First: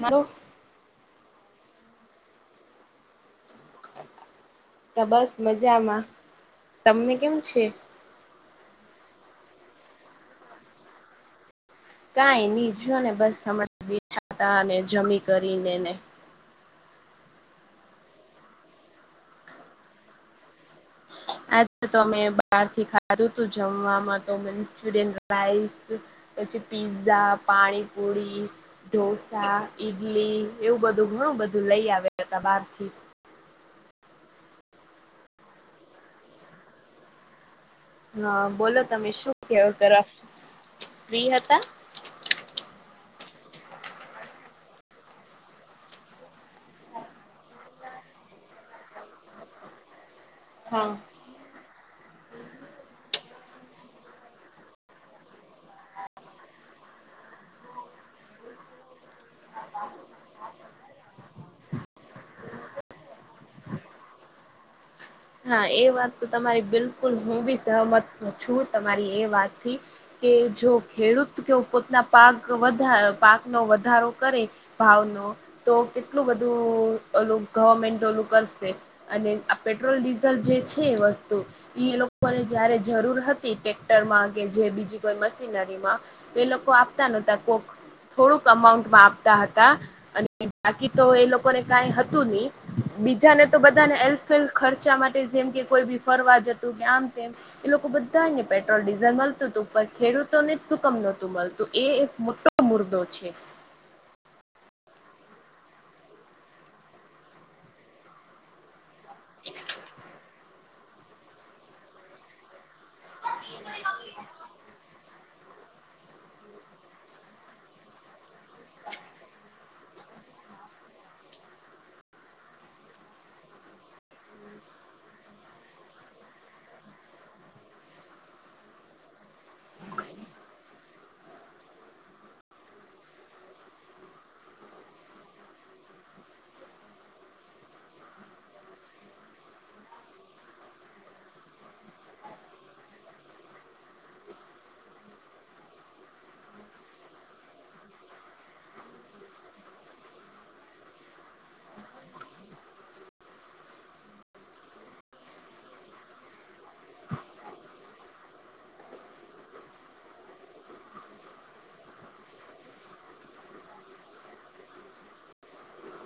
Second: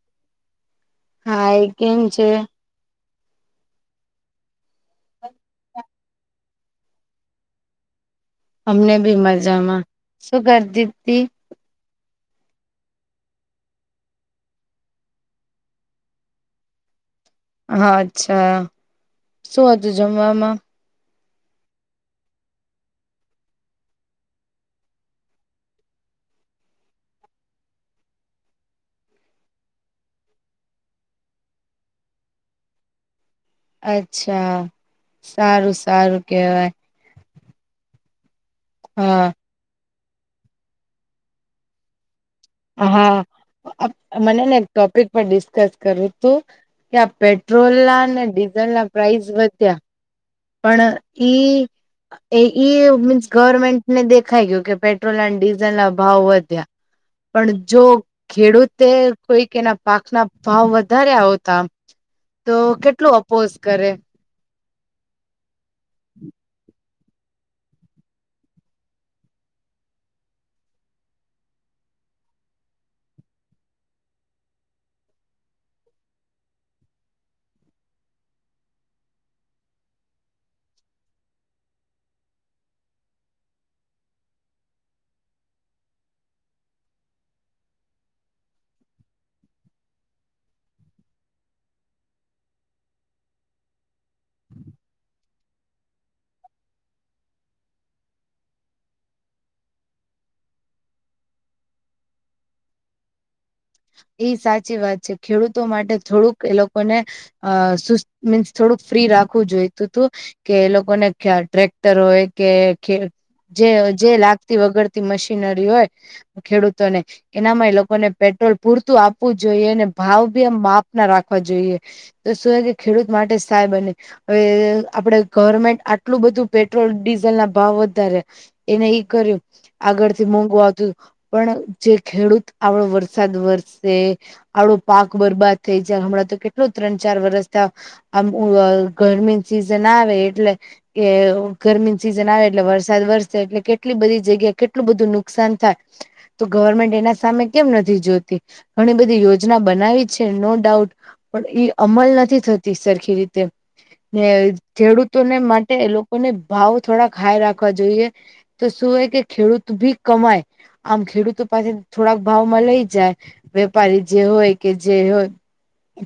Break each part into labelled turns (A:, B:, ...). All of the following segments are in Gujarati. A: મારો
B: હા એ કેમ છે
A: તો બસ મજામાં તમને કેવું છે
B: અમને બી મજામાં શું કરતી હતી
A: કાઈ ની જોો ને બસ હણા બેઠા ત ને જમી કરીને ને
B: હા અચ્છા શું હતું જમવામાં
A: આજે તમે બહારથી ખાધું તું જમવામાં તો મંચુરિયન રાઈસ પછી પીઝા પાણીપુરી ઢોસા ઈડલી એવું બધું ઘણું બધું લઈ આવ હતા બારથી
B: અચ્છા સારું સારું કેહવાય.
A: હા બોલો તમે શું
B: હા
A: કે ત ફ્રી હતા.
B: હા મનેને એક ટોપિક પર ડિસ્કસ કરું હતું. ક્યા પેટ્રોલ ના અને ડીઝલ ના પ્રાઇસ વધ્યા
A: હા
B: પણ ઈ એ ઈ મીન્સ ગવર્મેન્ટને દેખાઈ ગયું કે પેટ્રોલ અને ડીઝલ ના ભાવ વધ્યા પણ જો ખેડૂતે કોઈક એના પાક ના ભાવ વધારે્યા આવતા તો કેટલું અપોઝ કરે
A: હા એ વાત તો તમારી બિલકુલ હું બી સહમત છું તમારી એ વાતથી કે જો ખેડૂત કે પોતાના પાક વધ પાકનો વધારો કરે ભાવ ન તો કેટલું બધું ઓલું ગવર્મેન્ટ ઓલું કરશે અને આ પેટ્રોલ ડીઝલ જે છે વસ્તુ એ લોકોને જયારે જરૂર હતી ટેક્ટરમાં કે જે બીજી કોઈ મશીનરી માં એ લોકો આપતા નહતા કોક થોડુંક અમાઉન્ટમાં આપતા હતા. અને બાકી તો એ લોકોને કઈ હતું નહી બીજાને તો બધાને એલ્ફ ખર્ચા માટે જેમ કે કોઈ બી ફરવા જતું કે આમ તેમ એ લોકો બધાને પેટ્રોલ ડીઝલ મળતું હતું ઉપ ખેડૂતો ને જ સુકમ નહોતું મળતું એ એક મોટું મુર્દો છે.
B: એ સાચી વાત છે ખેડૂતો માટે થોડુંક એ લોકોને અ મીન્સ થોડુંક ફ્રી રાખવું જોઈ તું તું કે એ લોકોને્યા ટ્રેક્ટર હોય કે જે લાગતી વગર મશીનરી હોય ખેડૂતોને એનામાં એ લોકોને પેટ્રોલ પૂરતું આપવું જોઈએ ને ભાવ ભી આમ માપ ના રાખવા જોઈએ તો શું કે ખેડૂત માટે સહાય બને. હવે આપડે ગવર્મેન્ટ આટલું બધું પેટ્રોલ ડીઝલ ના ભાવ વધારે એને એ કર્યું આગળ થી મોંઘું આવતું હતું પણ જે ખેડૂત આવડો વરસાદ વર છે આવડો પાક બરબાદ થઈ જાય હમણાં તો કેટલો ત્રણ ચાર વરસ ત્યાં આમૂલો ગરમીની સિઝન આવે એટલે કે ગરમીની સીઝન આવે એટલે વરસાદ વરસે એટલે કેટ કેટલી બધી જગ્યા કેટલું બધું નુકસાન થાય તો ગવર્મેન્ટ એના સામે કેમ નથી જોતી. ઘણી બધી યોજના બનાવી છે નો ડાઉટ પણ ઈ અમલ નથી થતી સરખી રીતે ને ખેડૂતોને માટે એ લોકોને ભાવ થોડાક હાય રાખવા જોઈએ. તો શું હોય કે ખેડૂત ભી કમાય આમ ખેડૂતો પાસે થોડાક ભાવમાં લઈ જાય વેપારી જે હોય કે જે હોય.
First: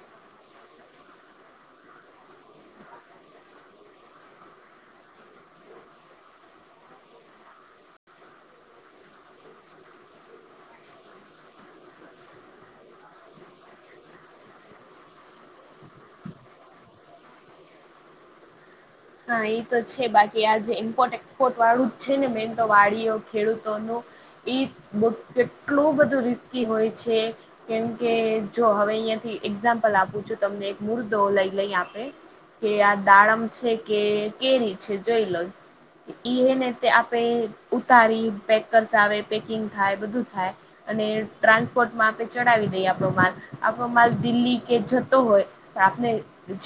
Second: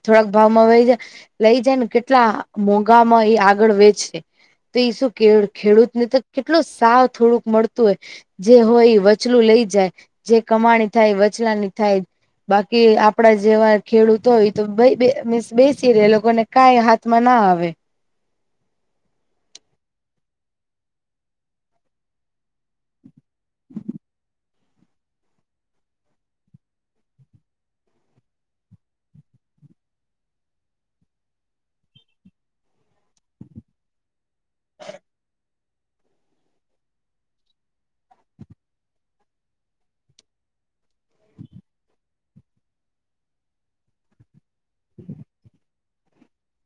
B: થોડાક ભાવમાં વહી જાય લઈ જાય ને કેટલા મોંઘામાં એ આગળ વેચે તો એ શું ખેડૂત ને તો કેટલો સાવ થોડુંક મળતું હોય. જે હોય વચલું લઈ જાય જે કમાણી થાય વચલાની થાય. બાકી આપડા જેવા ખેડૂતો હોય તો બહિ મીસ બેસી રે એ લોકોને કાઈ હાથમાં ના આવે.
A: હા એ તો છે બાકી આજ જે ઇમ્પોર્ટ એક્સપોર્ટ વાળું જ છે ને મેઇન તો વાળીઓ ખેડૂતોનું એ કેટલું બધું રિસ્કી હોય છે. કેમકે જો હવે અહીયાંથી એક્ઝામ્પલ આપું છું તમને એક મુર્દો લઈ લઈ આપે. કે આ દાડમ છે કે કેરી છે જોઈ લો ઈ હેને તે આપે ઉતારી પેકર્સ આવે પેકિંગ થાય બધું થાય. અને ટ્રાન્સપોર્ટમાં આપણે ચડાવી દઈએ આપણો માલ આપણો માલ દિલ્હી કે જતો હોય. આપને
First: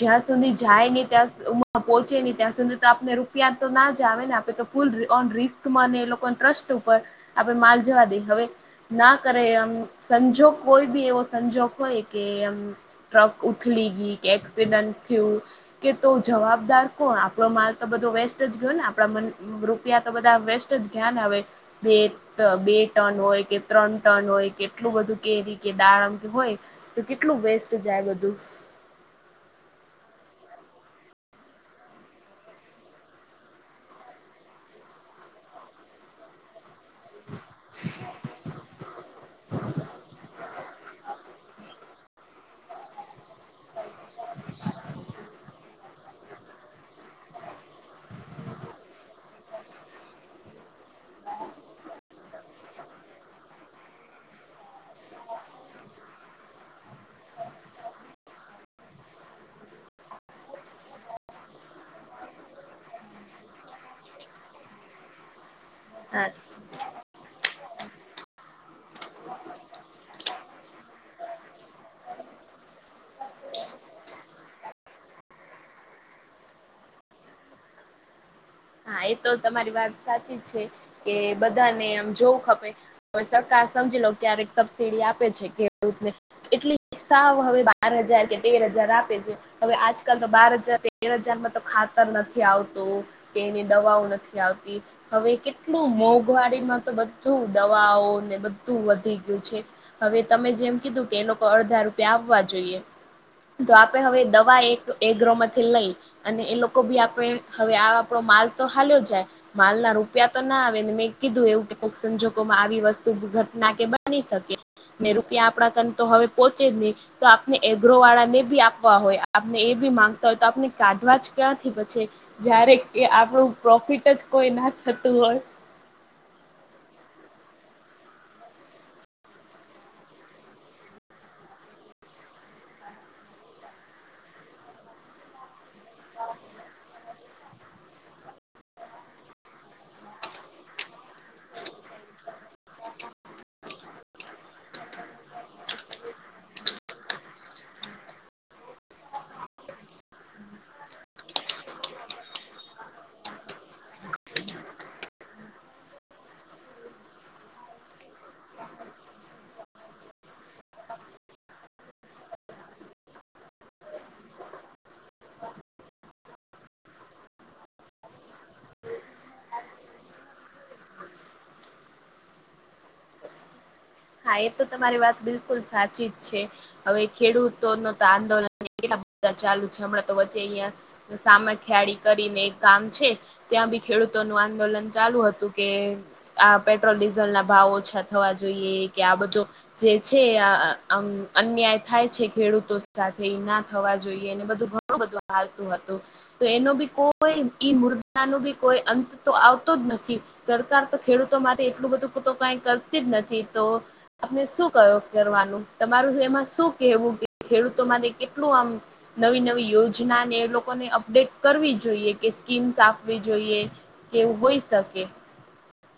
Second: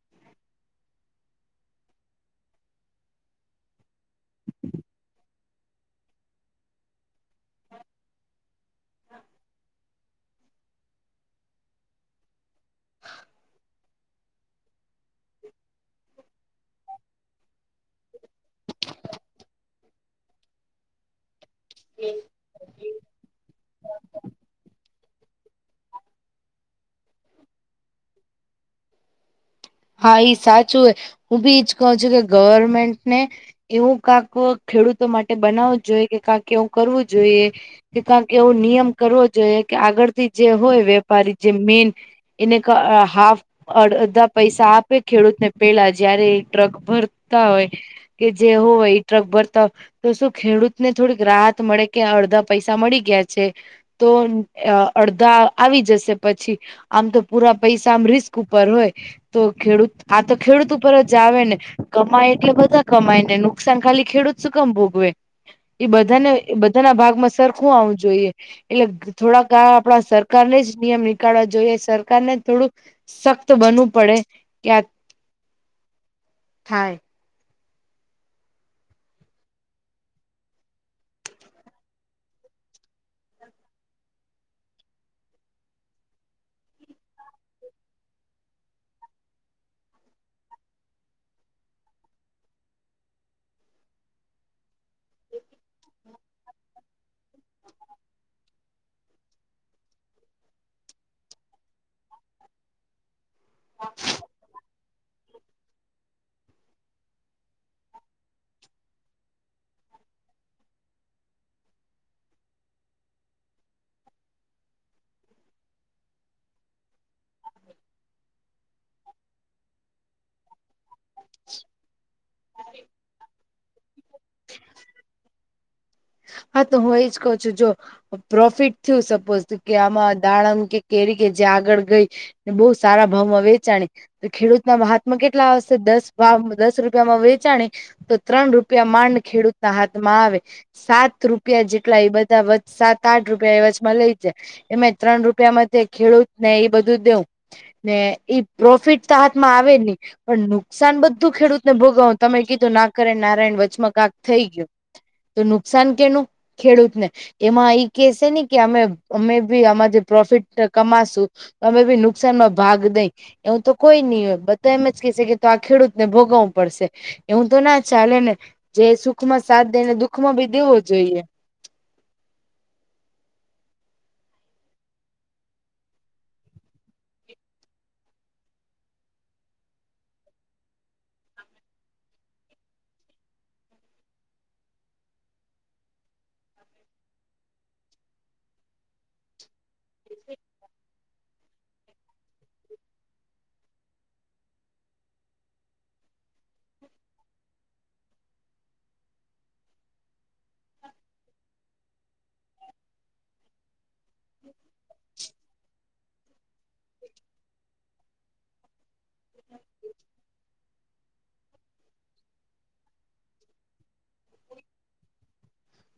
A: જ્યાં સુધી જાય ને ત્યાં હમ્મ પહોંચે નહી ત્યાં સુધી તો આપને રૂપિયા તો ના જ આવે ને આપે તો ફૂલ ઓન રિસ્ક મને એ લોકો ટ્રસ્ટ ઉપર આપડે માલ જવા દઈ હવે ના કરે એમ સંજોગ કોઈ બી એવો સંજોગ હોય કે આમ ટ્રક ઉથલી ગઈ કે એક્સિડન્ટ થયું કે તો જવાબ દાર કોણ આપણો માલ તો બધો વેસ્ટ જ ગયો ને આપણે રૂપિયા તો બધા વેસ્ટ જ ગયા હવે બે બે ટન હોય કે ત્રણ ટન હોય કે કેટલું બધું કેરી કે દારમ કે હોય તો કેટલું વેસ્ટ જાય બધું
B: હા ઈ સાચું હો હું બી જ કહું છું કે ગવર્મેન્ટ ને એવું કાંક ખેડૂતો માટે બનાવું જોઈએ કે કાંક એવું કરવું જોઈએ કે કારણ કે એવો નિયમ કરવો જોઈએ કે આગળથી જે હોય વેપારી જે મેન એનેક હાફ અડધા પૈસા આપે ખેડૂત ને તે પેલા જયારે ટ્રક ભરતા હોય કે જે હોય એ ટ્રક ભરતા હોય તો શું ખેડૂત ને થોડીક રાહત મળે કે અડધા પૈસા મળી ગયા છે તો અડધા આવી જશે પછી આમ તો પૂરા પૈસા આમ રિસ્ક ઉપર હોય તો ખેડૂત આ તો ખેડૂત ઉપર જ આવે ને કમાય એટલે બધા કમાય ને નુકસાન ખાલી ખેડૂત સુકમ ભોગવે એ
A: હા
B: બધાને બધાના ભાગમાં સરખું આવું જોઈએ. એટલે થોડાક આપડા સરકારને જ નિયમ નીકળવા જોઈએ સરકાર ને થોડુંક સખ્ત બનવું પડે ક્યાક [inaudible] થાય.
A: હા એ તો તમારી વાત સાચી જ છે કે બધાને આમ જોવું ખપે પછી સરકાર સમજી લો ક્યારેક સબસિડી આપે છે ખેડૂતને એટલી સાવ હવે બાર હજાર કે તેર હજાર આપે છે. હવે આજકાલ તો બાર હજાર તેર હજારમાં તો ખાતર નથી આવતું તેની દવાઓ નથી આવતી હવે કેટલું મોંઘવારીમાં તો બધું દવાઓ ને બધું વધી ગયું છે. હવે તમે જેમ કીધું કે એ લોકો અડધા રૂપિયા આવવા જોઈએ તો આપડે હવે દવા એક એગ્રોમાંથી લઈ અને એ લોકો ભી આપણે હવે આ આપણો માલ તો હાલ્યો જાય માલ ના રૂપિયા તો ના આવે ને મેં કીધું એવું કે કોઈક સંજોગોમાં આવી વસ્તુ ઘટના કે બની શકે ને રૂપિયા આપણા કન તો હવે પોહોંચે જ નહીં તો આપને એગ્રો વાળા ને બી આપવા હોય આપને એ બી માંગતા હોય તો આપને કાઢવા જ ક્યાંથી પછી જયારે આપણું પ્રોફિટ જ કોઈ ના થતું હોય
B: હા તો હું એજ કહ છું જો પ્રોફિટ થયું સપોઝ કે આમાં દાડમ કે કેરી કે જે આગળ ગઈ ને બહુ સારા ભાવમાં વેચાણે તો ખેડૂતનાા માં કેટલા આવશે દસ વા દસ રૂપિયામાં વેચા તો ત્રણ રૂપિયા માંડ ખેડૂતના હાથમાં આવે સાત રૂપિયા જેટલાઈ બધ બ વ સાત આઠ રૂપિયા એવજમાં લઈ જાય એમે ત્રણ રૂપિયામાં ખેડૂત ને એ બધું દેવું ને ઈ પ્રોફિટ ત હાતમાં આવે નહી પણ નુકસાન બધું ખેડૂતને ભોગવ તમે કીધું નાકરે નારાયણ વચમાં કક થઈ ગયો તો નુકસાન કેનું ખેડૂતને એમાં એઈ કેસે ને કે અમે અમે બી આમા જે પ્રોફિટ કમાશુ તમે ભી નુકસાનમાં ભાગ દઈ એવું તો કોઈ નહી હોય બધા એમ જ ક છે કે તો આ ખેડૂતને ભોગવવું પડશે એવું તો ના ચાલે ને જે સુખમાં સાથ દે ને દુખ માં બી દેવો જોઈએ
A: હા એ તો તમારી વાત બિલકુલ સાચી જ છે હવે ખેડૂતો ન તો આંદોલન કેટલા બધા ચાલુ છે હમણાં તો વચ્ચે અહિયાં સામે ખિયાળ કરીને એક કામ છે ત્યાં બી ખેડૂતોનું આંદોલન ચાલુ હતું કે આ પેટ્રોલ ડીઝલ ના ભાવ ઓછા થવા જોઈએ કે આ બધો જે છે અન્યાય થાય છે ખેડૂતો સાથે ના થવા જોઈએ અને બધું ઘણું બધું હાલતું હતું તો એનો બી કોઈ ઈ મુર્દા નું બી કોઈ અંત તો આવતો જ નથી. સરકાર તો ખેડૂતો માટે એટલું બધું કઈ કરતી જ નથી. તો આપને શું ક કરવાનું તમારું એમાં શું કેવું કે ખેડૂતો માટે કેટલું આમ નવી નવી યોજનાને એ લોકોને અપડેટ કરવી જોઈએ કે સ્કીમ્સ આપવી જોઈએ કેવું હોઈ શકે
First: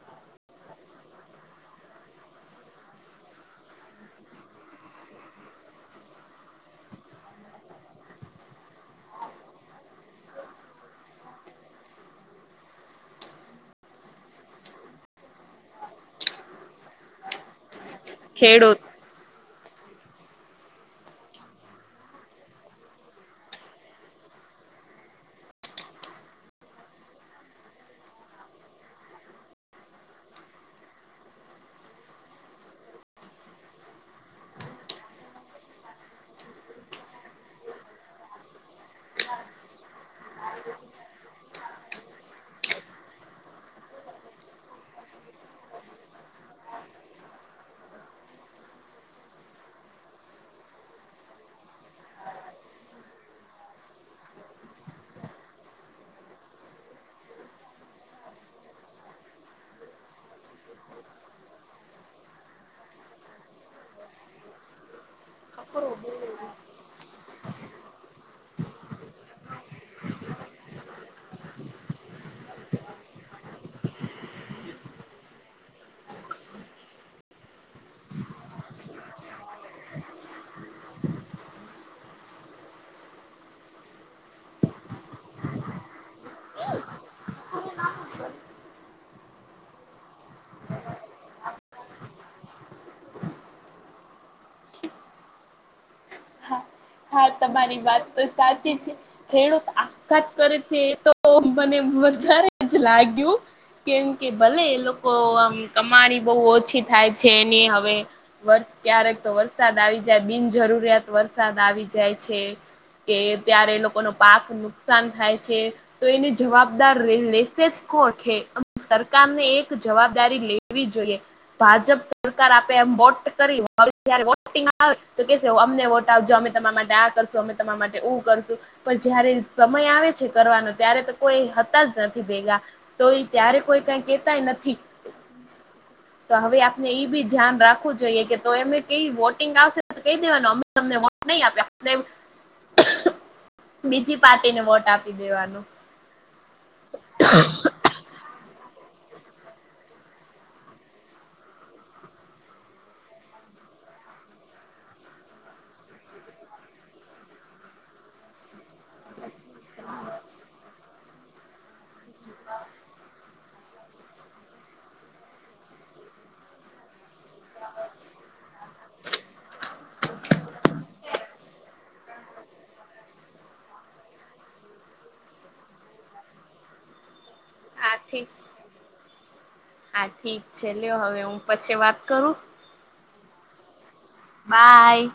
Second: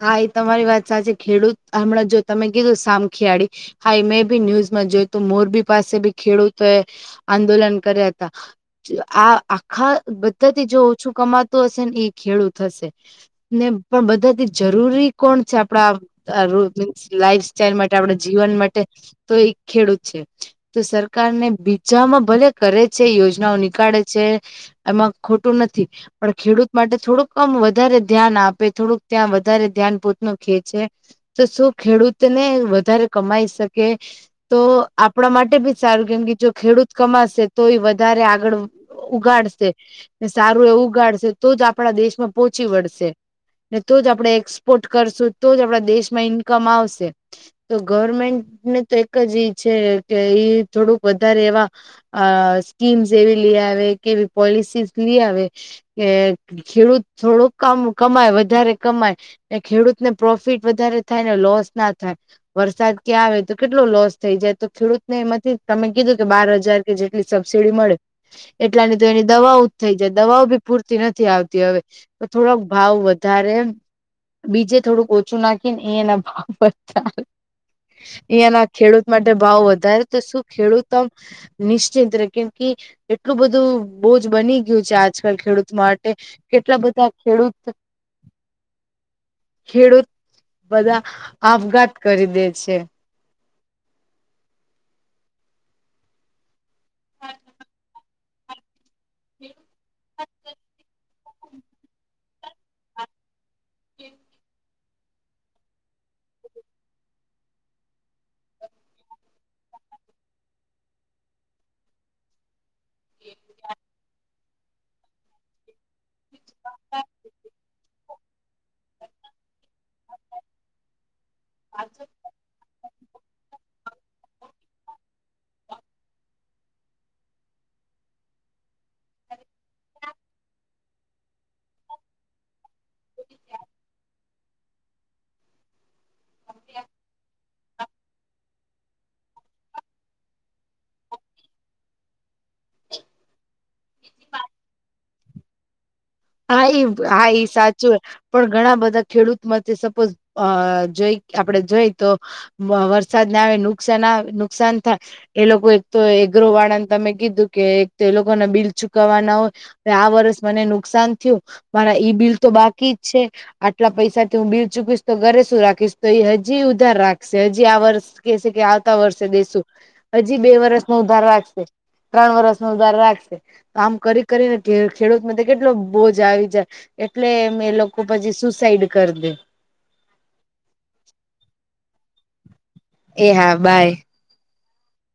B: હા એ તમારી વાત સાચી ખેડૂત હમણાં જો તમે કીધું સામખિયાળી હા એ મેં ભી ન્યૂઝમાં જોય તું મોરબી પાસે ભી ખેડૂતોએ આંદોલન કર્યા હતા આ આખા બધાથી જો ઓછું કમાતું હશે ને એ ખેડૂત હશે ને પણ બધા જરૂરી કોણ છે આપ ડા મીન્સ લાઈફ સાઈલ માટે આપણા જીવન
A: ખેડૂત
B: માટે તો એક ખેડૂત છે. તો સરકાર ને બીજામાં ભલે કરે છે યોજનાઓ નીકાળે છે. એમાં ખોટું નથી પણ ખેડૂત માટે થોડુંકમ વધારે ધ્યાન આપે થોડુંક ત્યાં વધારે ધ્યાન પોત નખે છેે. તો શું ખેડૂતને વધારે કમાઈ શકે તો આપણા માટે ભી સારું કેમ કે જો ખેડૂત કમાશે તો એ વધારે આગળ ઉગાડશે સારું એવું ઉગાડશે તો જ આપણા દેશમાં પોહોંચી વળશે ને તો જ આપડે એક્સપોર્ટ કરશું તો જ આપડા દેશમાં ઈન્કમ આવશે. તો ગવર્મેન્ટને તો એક જ ઈ છે કે થોડુંક વધારે એવા અ સ્કીમ્સ એવી લઈ આવે કે એવી પોલિસીઝ લી આવે કે ખેડૂત થોડુંક આમ કમાય વધારે કમાય ખેડૂત ને પ્રોફિટ વધારે થાય ને લોસ ના થાય. વરસાદ કે આવે તો કેટલો લોસ થઈ જાય તો ખેડૂત ને એમાંથી તમે કીધું કે બાર હજાર જેટલી સબસિડી મળે. એટલાની તો એની દવાઓ જ થઈ જાય દવાઓ બી પૂરતી નથી આવતી હવે તો થોડાોક ભાવ વ ધારે બીજે થોડુંક ઓછું નાખી ને એ એના ભાવ અહિયાંના ખેડૂત માટે ભાવ વધારે તો શું ખેડૂતો નિશ્ચિત રે કેમ કે એટલું બધું બોજ બની ગયું છે આજકાલ ખેડૂત માટે. કેટલા બધા ખેડૂત
A: અચ્છા
B: ખેડૂત બધા આપઘાત કરી દે છે.
A: હા હા તમારી વાત તો સાચી છે ખેડૂત આપઘાત કરે છે એતો મને વધારે જ લાગ્યું. કેમ કે ભલે એ લોકો આમ કમાણી બહુ ઓછી થાય છે એની હવે ક્યારેક તો વરસાદ આવી જાય બિનજરૂરિયાત વરસાદ આવી જાય છે કે ત્યારે લોકોનો પાક નુકસાન થાય છે. તો એની જવાબદાર લેસેજ કોણ સરકાર ને એક જવાબદારી લેવી જોઈએ ભાજપ સરકાર આપે એમ વોટ કરી [unintelligible] આવે તો કે અમને વોટ આપજો અમે તમારા માટે આ કરશું અમે તમારા માટે ઉ કરશું. પણ જયારે સમય આવે છે કરવાનો ત્યારે તો કોઈ હતા જ નથી ભેગા. તો એ ત્યારે કોઈ ક્ય કેતાય નથી.
B: [inaudible]
A: તો હવે આપને એઈ બી ધ્યાન રાખવું જોઈએ કે તો એમે કઈ વોટિંગ આવશે તો કહી દેવાનું તમને વોટ નહી આપ્યે [unintelligible] બીજી પાર્ટીને વોટ આપી દેવાનું.
B: હા એ હા સા ચૂં પણ ઘણા બધા ખેડૂત માટે સપોઝ અ જોઈ આપડે જોઈ તો વરસાદને આવે નુકસાન આવે નુકસાન થાય એ લોકો એક તો એગ્રો વાળાને તમે કીધું કે એક તો એ લોકો ના બિલ ચુકવવા ના હોય આ વર્ષ મને નુકસાન થયું મારા ઈ બિલ તો બાકી જ છે. આટલા પૈસાથી હું બિલ ચૂકીશ તો ઘરે શું રાખીશ તો એ હજી ઉધાર રાખ હજી આ વર્ષ કે છે કે આવતા વર્ષે દેશું હજી બે વરસ નો ઉધાર રાખશે ત્રણ વરષ નો ઉધાર રાખશે આમ કરી કરીને ખેડૂત કેટલો બોજ આવી જાય એટલે એમ એ
A: હા
B: લોકો
A: ઠીક
B: પછી શ સાઈડ કર દે.
A: હા ઠીક છે લ્યો હવે હું પછી વાત કરું?
B: એ હા બાય.
A: બાય.